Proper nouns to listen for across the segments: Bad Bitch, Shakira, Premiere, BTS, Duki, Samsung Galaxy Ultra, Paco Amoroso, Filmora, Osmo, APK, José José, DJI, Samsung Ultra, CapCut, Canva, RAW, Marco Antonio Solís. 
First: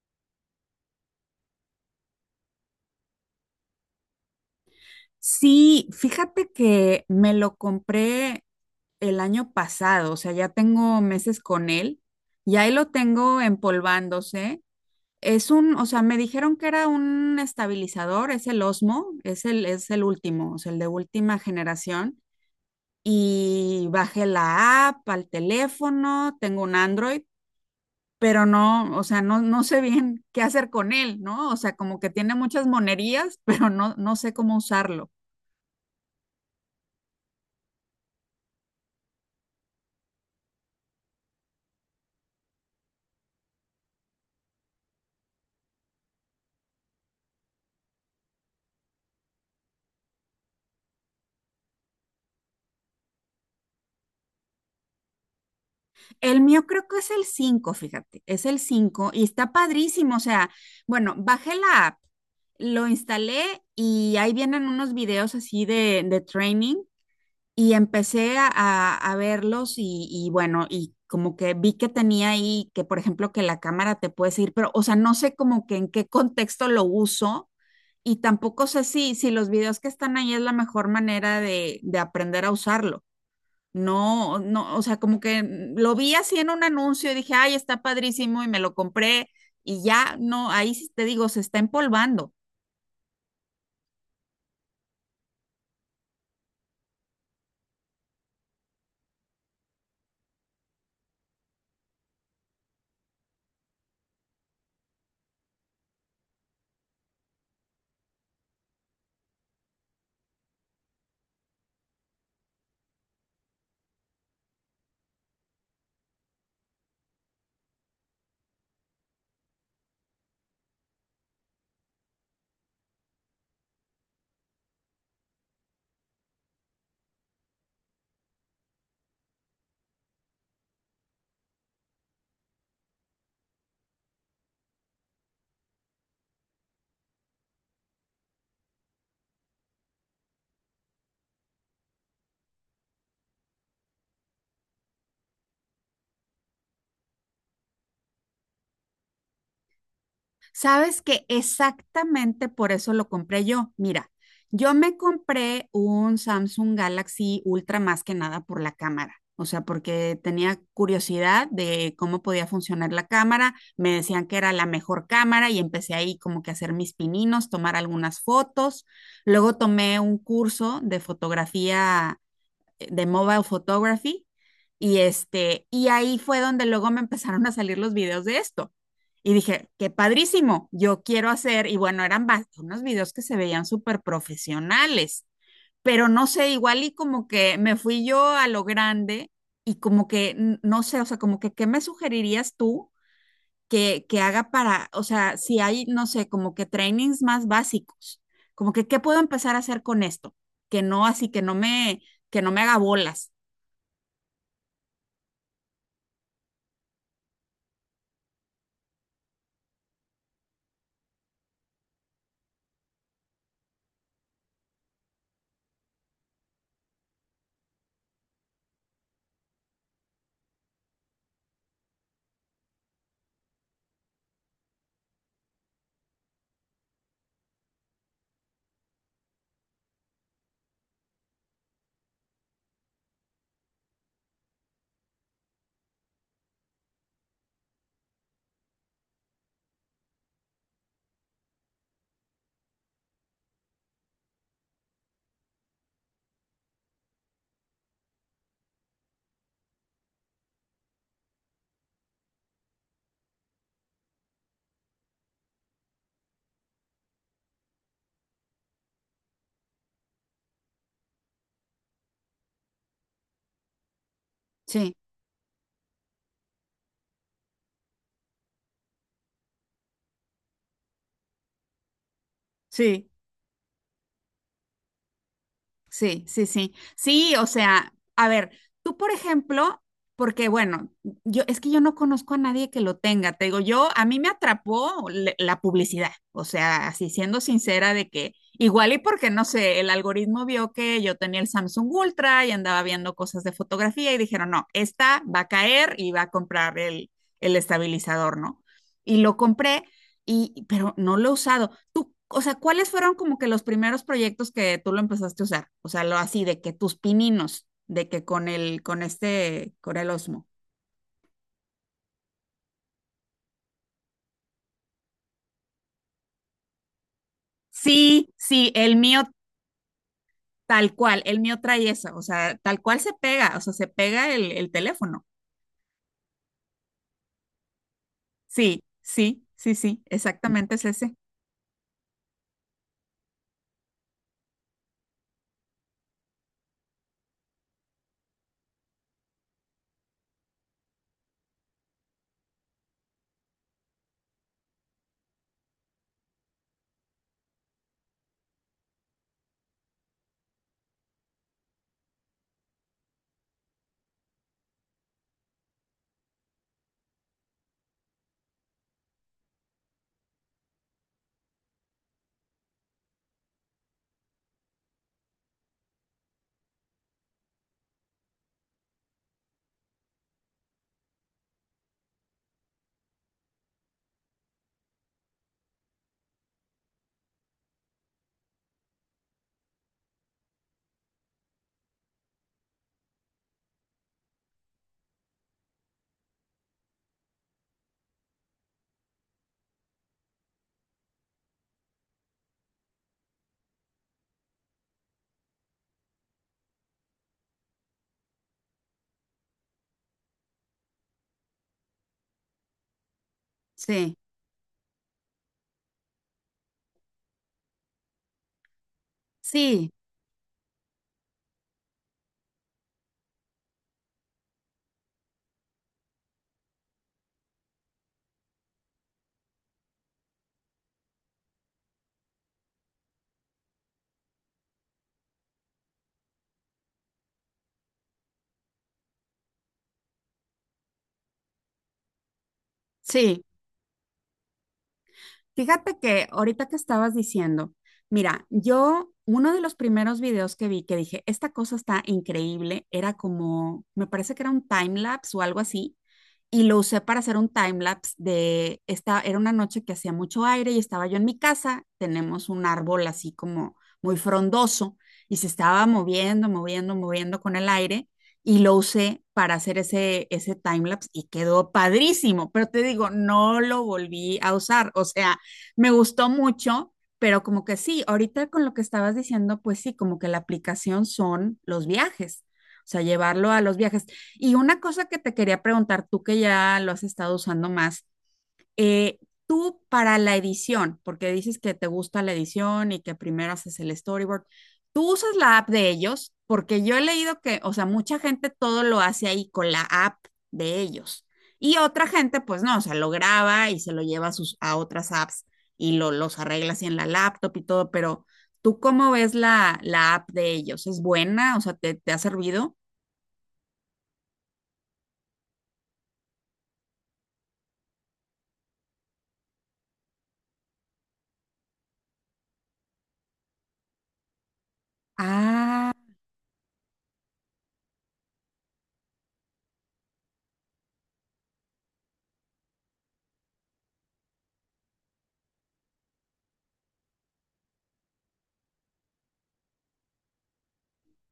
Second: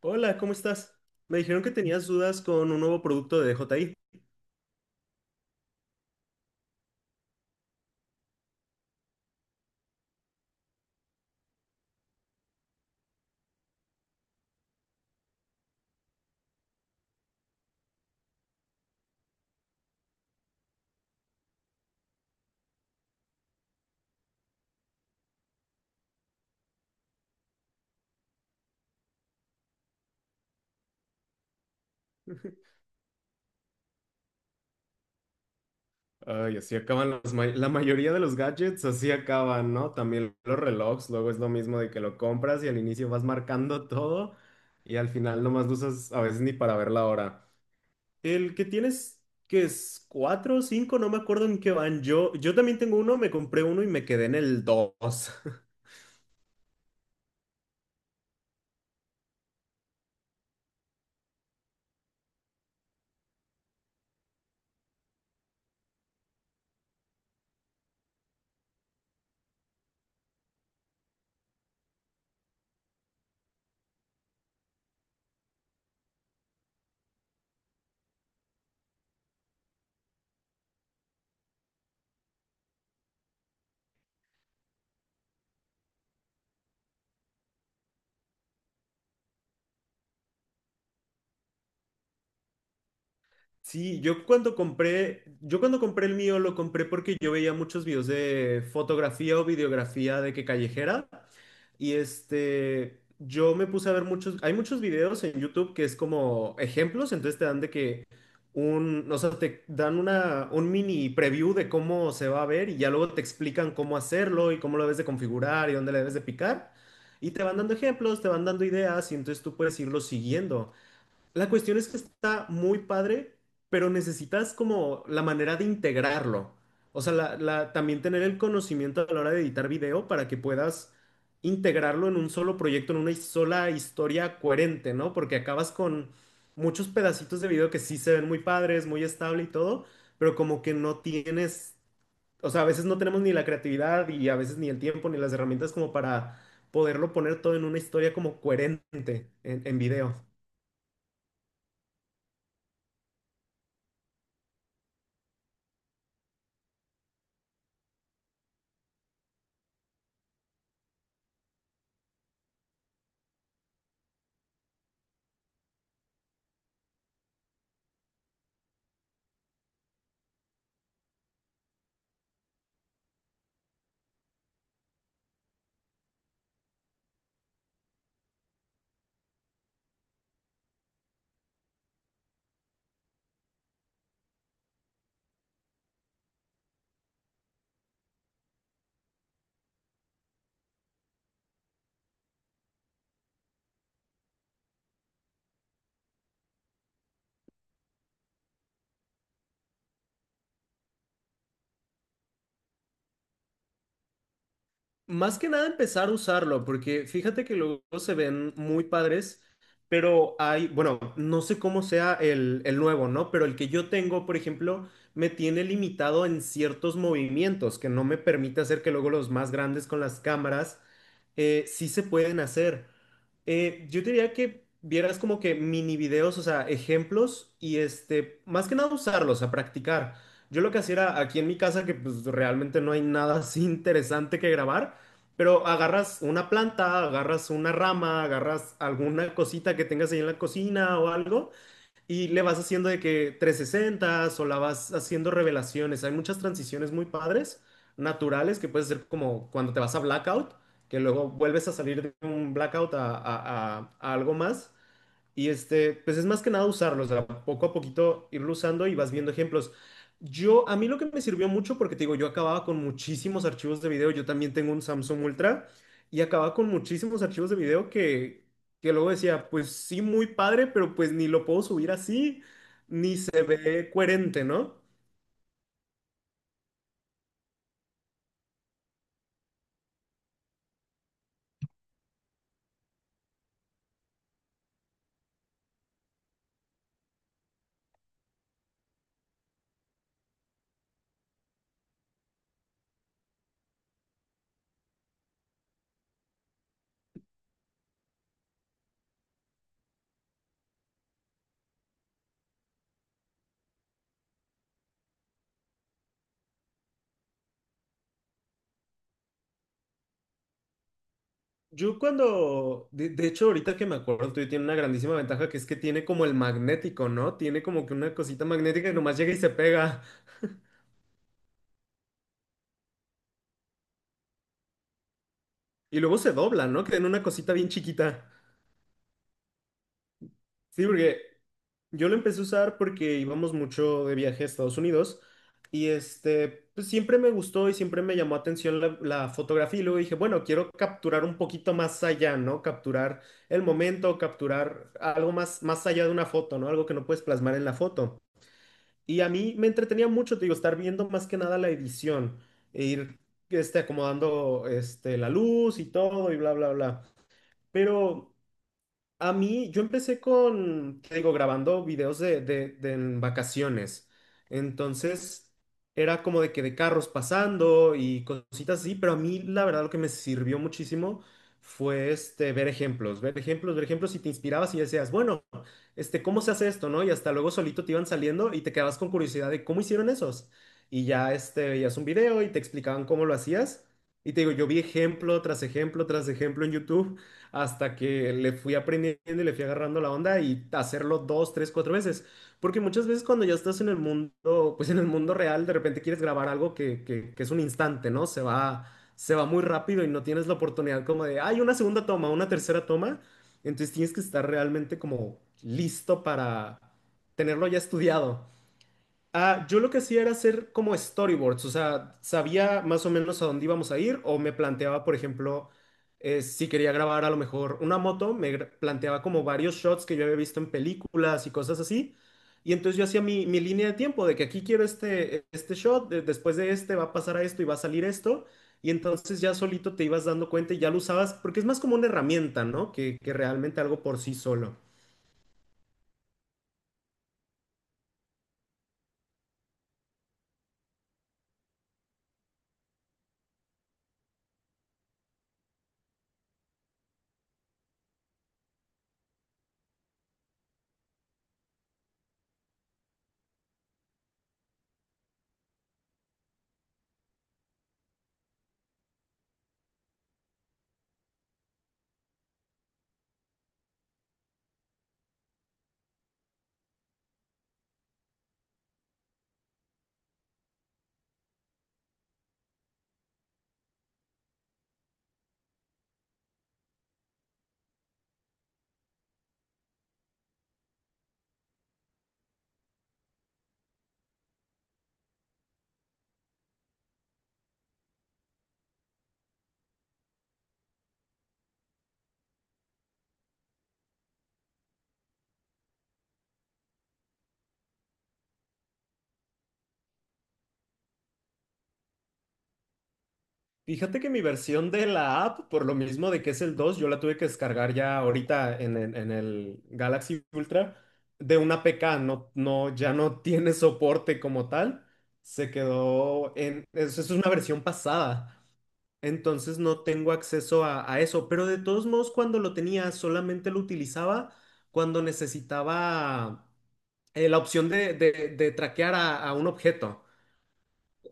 Hola, ¿cómo estás? Me dijeron que tenías dudas con un nuevo producto de DJI. Sí, fíjate que me lo compré el año pasado, o sea, ya tengo meses con él y ahí lo tengo empolvándose. O sea, me dijeron que era un estabilizador, es el Osmo, es el último, o sea, el de última generación. Y bajé la app al teléfono, tengo un Android, pero no, o sea, no sé bien qué hacer con él, ¿no? O sea, como que tiene muchas monerías, pero no sé cómo usarlo. Ay, así acaban la mayoría de los gadgets, así acaban, ¿no? También los relojes, luego es lo mismo de que lo compras y al inicio vas marcando todo y al final nomás lo usas a veces ni para ver la hora. El que tienes, que es cuatro o cinco, no me acuerdo en qué van. Yo también tengo uno, me compré uno y me quedé en el dos. El mío creo que es el 5, fíjate, es el 5 y está padrísimo. O sea, bueno, bajé la app, lo instalé y ahí vienen unos videos así de training y empecé a verlos y bueno, y como que vi que tenía ahí que, por ejemplo, que la cámara te puede seguir, pero, o sea, no sé como que en qué contexto lo uso y tampoco sé si los videos que están ahí es la mejor manera de aprender a usarlo. No, no, o sea, como que lo vi así en un anuncio y dije, ay, está padrísimo y me lo compré y ya, no, ahí sí te digo, se está empolvando. Sí, yo cuando compré el mío lo compré porque yo veía muchos videos de fotografía o videografía de que callejera y este, yo me puse a ver muchos, hay muchos videos en YouTube que es como ejemplos, entonces te dan de que un, o sea, te dan una, un mini preview de cómo se va a ver y ya luego te explican cómo hacerlo y cómo lo debes de configurar y dónde le debes de picar y te van dando ejemplos, te van dando ideas y entonces tú puedes irlo siguiendo. La cuestión es que está muy padre, pero necesitas como la manera de integrarlo. O sea, también tener el conocimiento a la hora de editar video para que puedas integrarlo en un solo proyecto, en una sola historia coherente, ¿no? Porque acabas con muchos pedacitos de video que sí se ven muy padres, muy estable y todo, pero como que no tienes, o sea, a veces no tenemos ni la creatividad y a veces ni el tiempo ni las herramientas como para poderlo poner todo en una historia como coherente en video. Sabes que exactamente por eso lo compré yo. Mira, yo me compré un Samsung Galaxy Ultra más que nada por la cámara. O sea, porque tenía curiosidad de cómo podía funcionar la cámara. Me decían que era la mejor cámara y empecé ahí como que a hacer mis pininos, tomar algunas fotos. Luego tomé un curso de fotografía de mobile photography y este, y ahí fue donde luego me empezaron a salir los videos de esto. Y dije, qué padrísimo, yo quiero hacer, y bueno, eran unos videos que se veían súper profesionales, pero no sé, igual y como que me fui yo a lo grande y como que, no sé, o sea, como que, ¿qué me sugerirías tú que haga para, o sea, si hay, no sé, como que trainings más básicos, como que, ¿qué puedo empezar a hacer con esto? Que no, así que que no me haga bolas. Más que nada empezar a usarlo, porque fíjate que luego se ven muy padres, pero hay, bueno, no sé cómo sea el nuevo, ¿no? Pero el que yo tengo, por ejemplo, me tiene limitado en ciertos movimientos que no me permite hacer que luego los más grandes con las cámaras sí se pueden hacer. Yo diría que vieras como que mini videos, o sea, ejemplos y este, más que nada usarlos, a practicar. Yo lo que hacía era aquí en mi casa, que pues realmente no hay nada así interesante que grabar. Pero agarras una planta, agarras una rama, agarras alguna cosita que tengas ahí en la cocina o algo y le vas haciendo de que 360 o la vas haciendo revelaciones. Hay muchas transiciones muy padres, naturales, que puedes hacer como cuando te vas a blackout, que luego vuelves a salir de un blackout a algo más. Y este, pues es más que nada usarlo, o sea, poco a poquito irlo usando y vas viendo ejemplos. Yo, a mí lo que me sirvió mucho, porque te digo, yo acababa con muchísimos archivos de video, yo también tengo un Sí, Samsung Ultra y acababa con muchísimos archivos de video que luego decía, pues sí, muy padre, pero pues ni lo puedo subir así, sí, ni se ve coherente, ¿no? sí, sí, sí. Sí, o sea, a ver, tú por ejemplo, porque bueno, yo es que yo no conozco a nadie que lo tenga, te digo, yo a mí me atrapó la publicidad, o sea, así siendo sincera de que igual y porque no sé, el algoritmo vio que yo tenía el Samsung Ultra y andaba viendo cosas de fotografía y dijeron, "No, esta va a caer y va a comprar el estabilizador, ¿no?". Y lo compré. Y, pero no lo he usado. Tú, o sea, ¿cuáles fueron como que los primeros proyectos que tú lo empezaste a usar? O sea, lo así de que tus pininos, de que con el, con este, con el Osmo. Yo cuando, de hecho, ahorita que me acuerdo, tú tiene una grandísima ventaja que es que tiene como el magnético, ¿no? Tiene como que una Sí, cosita sí, magnética el que nomás mío llega y se pega. tal cual, el mío trae eso, o sea, tal cual se pega, o sea, se pega el teléfono. Y luego se dobla, ¿no? Que en una cosita bien chiquita. Sí, sí, sí, sí, exactamente es Sí, ese. porque yo lo empecé a usar porque íbamos mucho de viaje a Estados Unidos y este, pues siempre me gustó y siempre me llamó atención la fotografía y luego dije, bueno, quiero capturar un poquito más allá, ¿no? Capturar el momento, capturar algo más, más allá de una foto, ¿no? Algo que no puedes plasmar en la foto. Y a mí me entretenía mucho, te digo, estar viendo más que nada la edición e ir este, acomodando este, la luz y todo y bla, bla, bla. Pero... A mí, yo empecé con, te digo, grabando videos de en vacaciones. Entonces, era como de que de carros pasando y cositas así, pero a mí, la verdad, lo que me sirvió muchísimo fue este, ver ejemplos, ver ejemplos, ver ejemplos y te inspirabas y decías, bueno este, ¿cómo se hace esto, no? Y hasta luego solito te iban saliendo y te quedabas con curiosidad de cómo hicieron esos. Y ya, este, veías un video y te explicaban cómo lo hacías. Y te digo, yo vi ejemplo tras ejemplo tras ejemplo en YouTube hasta que le fui aprendiendo y le fui agarrando la onda y hacerlo dos, tres, cuatro veces. Porque muchas veces cuando ya estás en el mundo, pues en el mundo real, de repente quieres grabar algo que es un instante, ¿no? Se va muy rápido y no tienes la oportunidad como de, hay una segunda toma, una tercera toma. Entonces tienes Sí, que estar realmente como listo para tenerlo ya estudiado. Ah, yo lo sí, que hacía era hacer como storyboards, o sea, sabía más o menos a dónde íbamos a ir o me planteaba, por ejemplo, si quería grabar a lo mejor una moto, planteaba como varios shots que yo había visto en películas y cosas así. Y entonces yo hacía mi línea de tiempo de que aquí quiero este, este shot, después de este va a pasar a esto y va a salir esto. Y entonces ya solito te ibas dando cuenta y ya lo usabas, porque es más como una herramienta, ¿no? Que sí. realmente algo por sí solo. Fíjate que ahorita que estabas diciendo, mira, yo uno de los primeros videos que vi que dije, esta cosa está increíble, era como, me parece que era un time lapse o algo así, y lo usé para hacer un time lapse de esta, era una noche que hacía mucho aire y estaba yo en mi casa, tenemos un árbol así como muy frondoso y se estaba moviendo, moviendo, moviendo con el aire y lo usé para hacer ese time lapse y quedó padrísimo, pero te digo, no lo volví a usar, o sea, me gustó mucho, pero como que sí, ahorita con lo que estabas diciendo, pues sí, como que la aplicación son los viajes. O sea, llevarlo a los viajes. Y una cosa que te quería preguntar, tú que ya lo has estado usando más, eh, tú para la edición, porque dices que te gusta la edición y que primero haces el storyboard, ¿tú usas la app de ellos? Porque yo he leído que, o sea, mucha gente todo lo hace ahí con la app de ellos. Y otra gente, pues no, o sea, lo graba y se lo lleva a otras apps y los arregla así en la laptop y todo, pero ¿tú cómo ves la app de ellos? ¿Es buena? O sea, ¿te ha servido? Fíjate que mi versión de la app, por lo mismo de que es el 2, yo la tuve que descargar ya ahorita en el Galaxy Ultra de una APK, no, no, ya no tiene soporte como tal, se Ah, quedó en, es, una versión pasada, entonces no tengo acceso a eso, pero de todos modos cuando lo tenía solamente lo utilizaba cuando necesitaba la opción de traquear a un objeto.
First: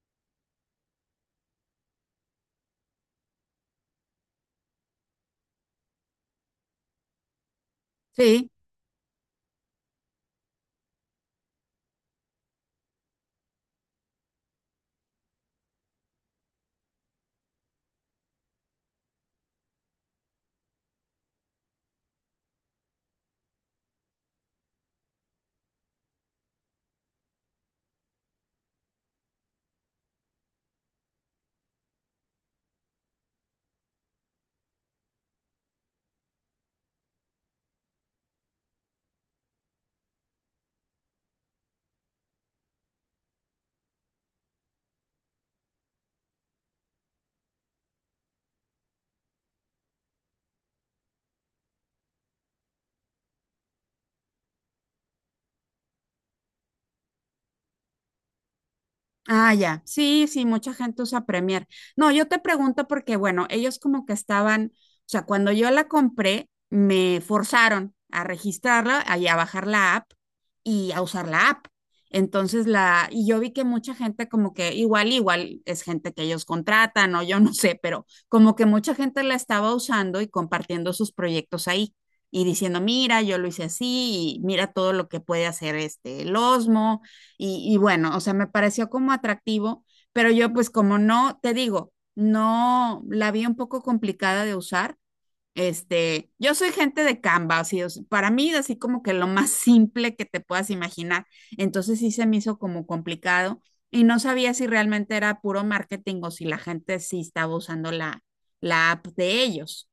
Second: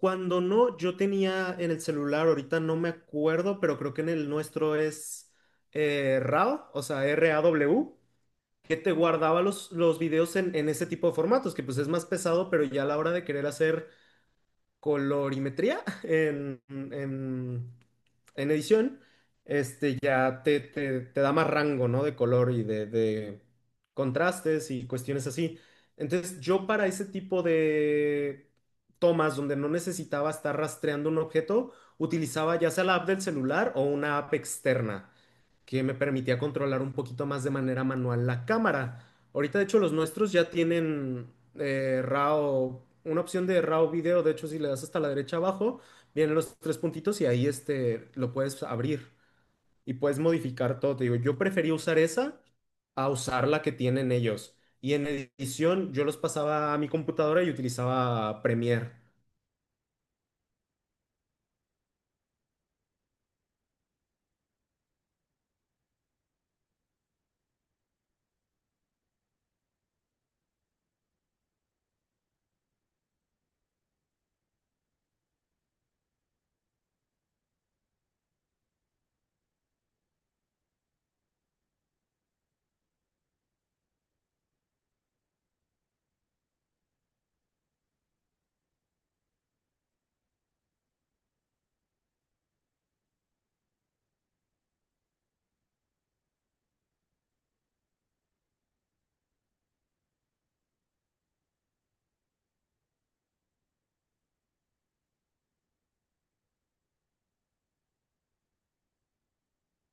Cuando no, yo tenía en el celular, ahorita no me acuerdo, pero creo que en el nuestro es RAW, o sea, RAW, sí. que te guardaba los videos en ese tipo de formatos, que pues es más pesado, pero ya a la hora de querer hacer colorimetría en edición, este ya te da más rango, ¿no? De color y de contrastes y cuestiones así. Entonces, yo para ese tipo de tomas donde no necesitaba estar rastreando un objeto, utilizaba ya sea la app del celular o una app externa que me permitía controlar un poquito más de manera manual la cámara. Ahorita, de hecho, los nuestros ya tienen RAW, una opción de RAW video. De hecho, si le das hasta la derecha abajo, vienen los tres puntitos y ahí este, lo puedes abrir y puedes modificar todo. Te digo, yo prefería usar esa a usar la que tienen ellos. Y en edición, yo los pasaba a mi computadora y utilizaba Premiere. Ah, ya. Sí, sí, mucha gente usa Premiere. No, yo te pregunto porque, bueno, ellos como que estaban, o sea, cuando yo la compré, me forzaron a registrarla y a bajar la app y a usar la app. Entonces y yo vi que mucha gente como que igual es gente que ellos contratan o yo no sé, pero como que mucha gente la estaba usando y compartiendo sus proyectos ahí y diciendo, mira, yo lo hice así y mira todo lo que puede hacer este, el Osmo y bueno, o sea, me pareció como atractivo, pero yo pues como no, te digo, no la vi un poco complicada de usar. Este, yo soy gente de Canva, así, o sea, para mí es así como que lo más simple que te puedas imaginar. Entonces sí se me hizo como complicado y no sabía si realmente era puro marketing o si la gente sí estaba usando la app de ellos,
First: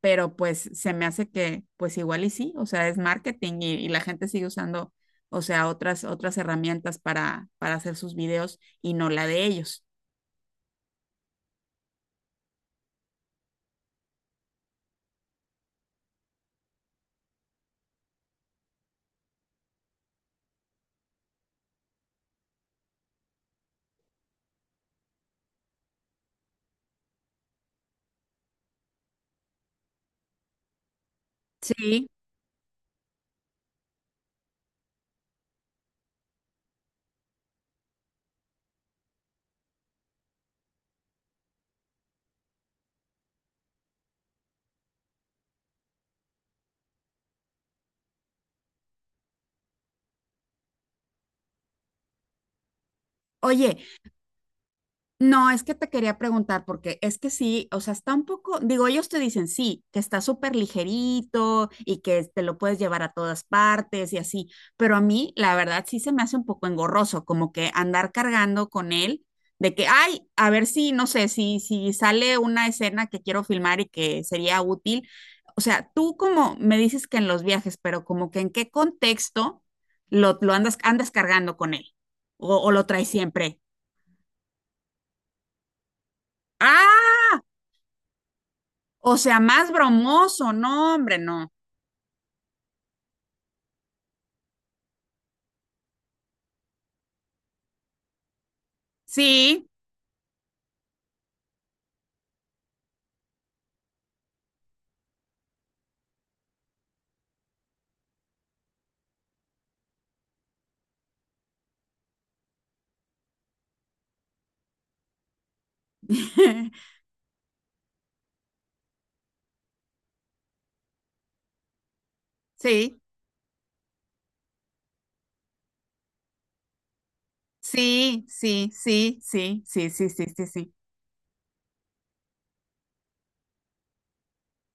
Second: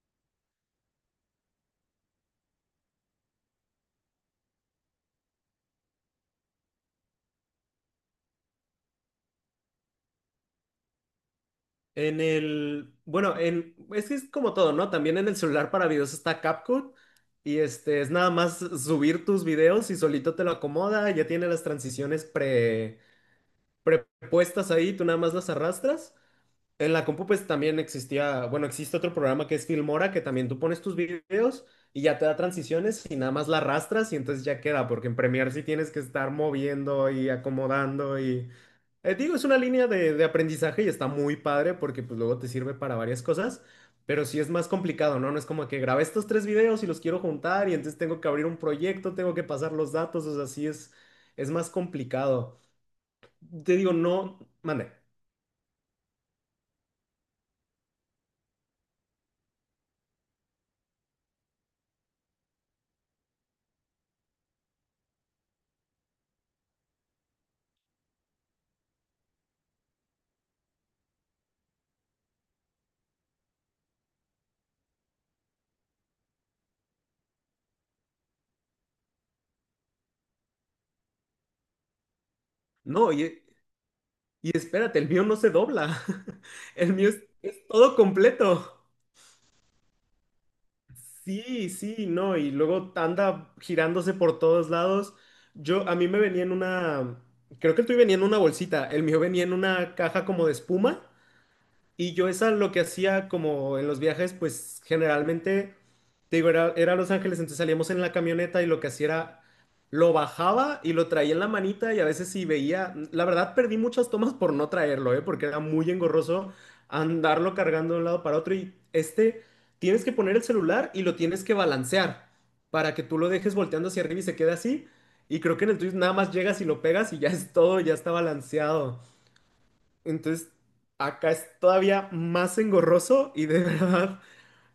pero pues se me hace que pues igual y sí, o sea, es marketing y la gente sigue usando, o sea, otras herramientas para hacer sus videos y no la de ellos. En el, bueno, en, es que es como todo, ¿no? También en el celular para videos está CapCut y este es nada más subir tus videos y solito te lo acomoda, ya tiene las transiciones prepuestas ahí, tú nada más las arrastras. En la compu pues también existía, bueno, existe otro programa que es Filmora que también tú pones tus videos y Sí. ya te da transiciones y nada más la arrastras y entonces ya queda, porque en Premiere sí tienes que estar moviendo y acomodando y digo, es una línea de aprendizaje y está muy padre porque pues luego te sirve para varias cosas, pero sí es más complicado, ¿no? No es como que grabé estos tres videos y los quiero juntar y entonces tengo que abrir un proyecto, tengo que pasar los datos, o sea, sí es más complicado. Te Oye. digo, no, mande. No, es que te quería preguntar, porque es que sí, o sea, está un poco, digo, ellos te dicen sí, que está súper ligerito y que te lo puedes llevar a todas partes y así, pero a mí, la verdad, sí se me hace un poco engorroso, como que andar cargando con él, de que, ay, a ver si, no sé, si sale una escena que quiero filmar y que sería útil. O sea, tú como me dices que en los viajes, pero como que en qué contexto lo andas, cargando con él o lo traes No, y, siempre. y espérate, el mío no se dobla, el mío ¡Ah! es todo completo. O sea, más bromoso, no, hombre, no. Sí, sí, no, y luego anda girándose por todos lados. Yo, a mí me venía en una, creo que el tuyo venía en una bolsita, el mío venía en Sí, una caja como de espuma y yo esa lo que hacía como en los viajes, pues generalmente, te digo, era Los Ángeles, entonces salíamos en la camioneta y lo que hacía era, lo bajaba y lo traía en la manita y a veces si veía, la verdad perdí muchas tomas por no traerlo, ¿eh? Porque era muy engorroso andarlo cargando de un lado para otro y este, tienes que poner el celular y lo tienes que balancear para sí, que tú lo dejes volteando hacia arriba y se quede así. Y creo que en el tuyo nada más llegas y lo pegas y ya es todo, ya está sí, sí, balanceado. sí, sí, sí, sí, sí, sí, Entonces, sí. acá es todavía más engorroso y de verdad,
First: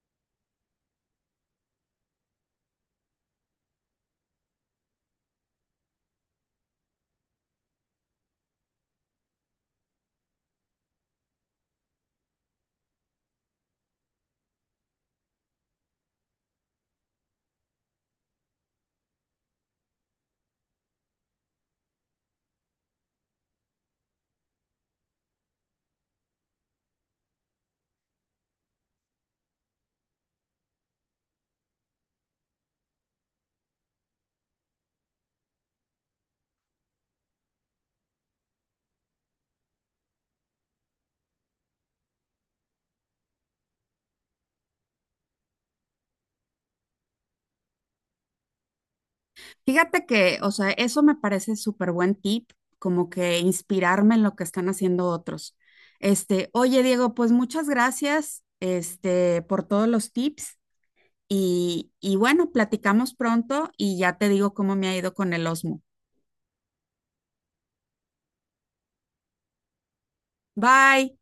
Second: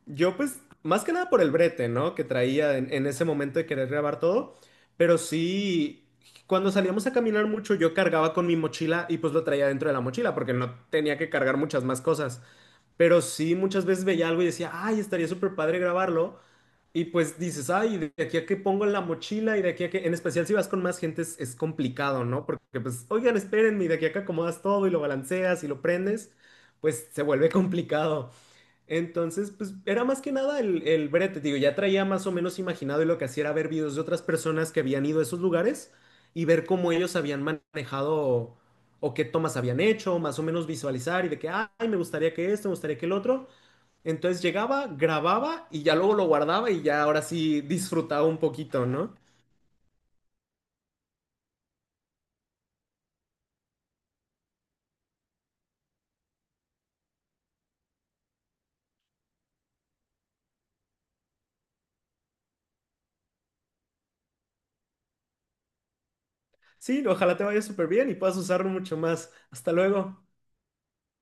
yo pues, más que nada por el brete, ¿no? Que traía en ese momento de querer grabar todo, pero sí, cuando salíamos a caminar mucho, yo cargaba con mi mochila y pues lo traía dentro de la mochila porque no tenía que cargar muchas más cosas. Pero sí, muchas veces veía algo y decía, ay, estaría súper padre grabarlo. Y pues dices, ay, de aquí a que pongo en la mochila y de aquí a que, en especial si vas con más gente es complicado, ¿no? Porque pues, oigan, espérenme, y de aquí a que acomodas todo y lo balanceas y lo prendes, pues se vuelve complicado. Entonces, pues era más que nada el brete, digo, ya traía más o menos imaginado y lo que hacía era ver videos de otras personas que habían ido a esos lugares y ver cómo ellos habían manejado o qué tomas habían hecho, más o menos visualizar y de que, ay, me gustaría que esto, me gustaría que el otro. Entonces llegaba, grababa y ya luego lo guardaba y ya ahora sí disfrutaba un poquito, ¿no? Fíjate que, o sea, eso me parece súper buen tip, como que inspirarme en lo que están haciendo otros. Este, oye, Diego, pues muchas gracias, este, por todos los tips y bueno, platicamos pronto y ya te digo cómo me ha ido con el Osmo. Sí, ojalá te vaya súper bien y puedas usarlo mucho más. Hasta luego. Bye.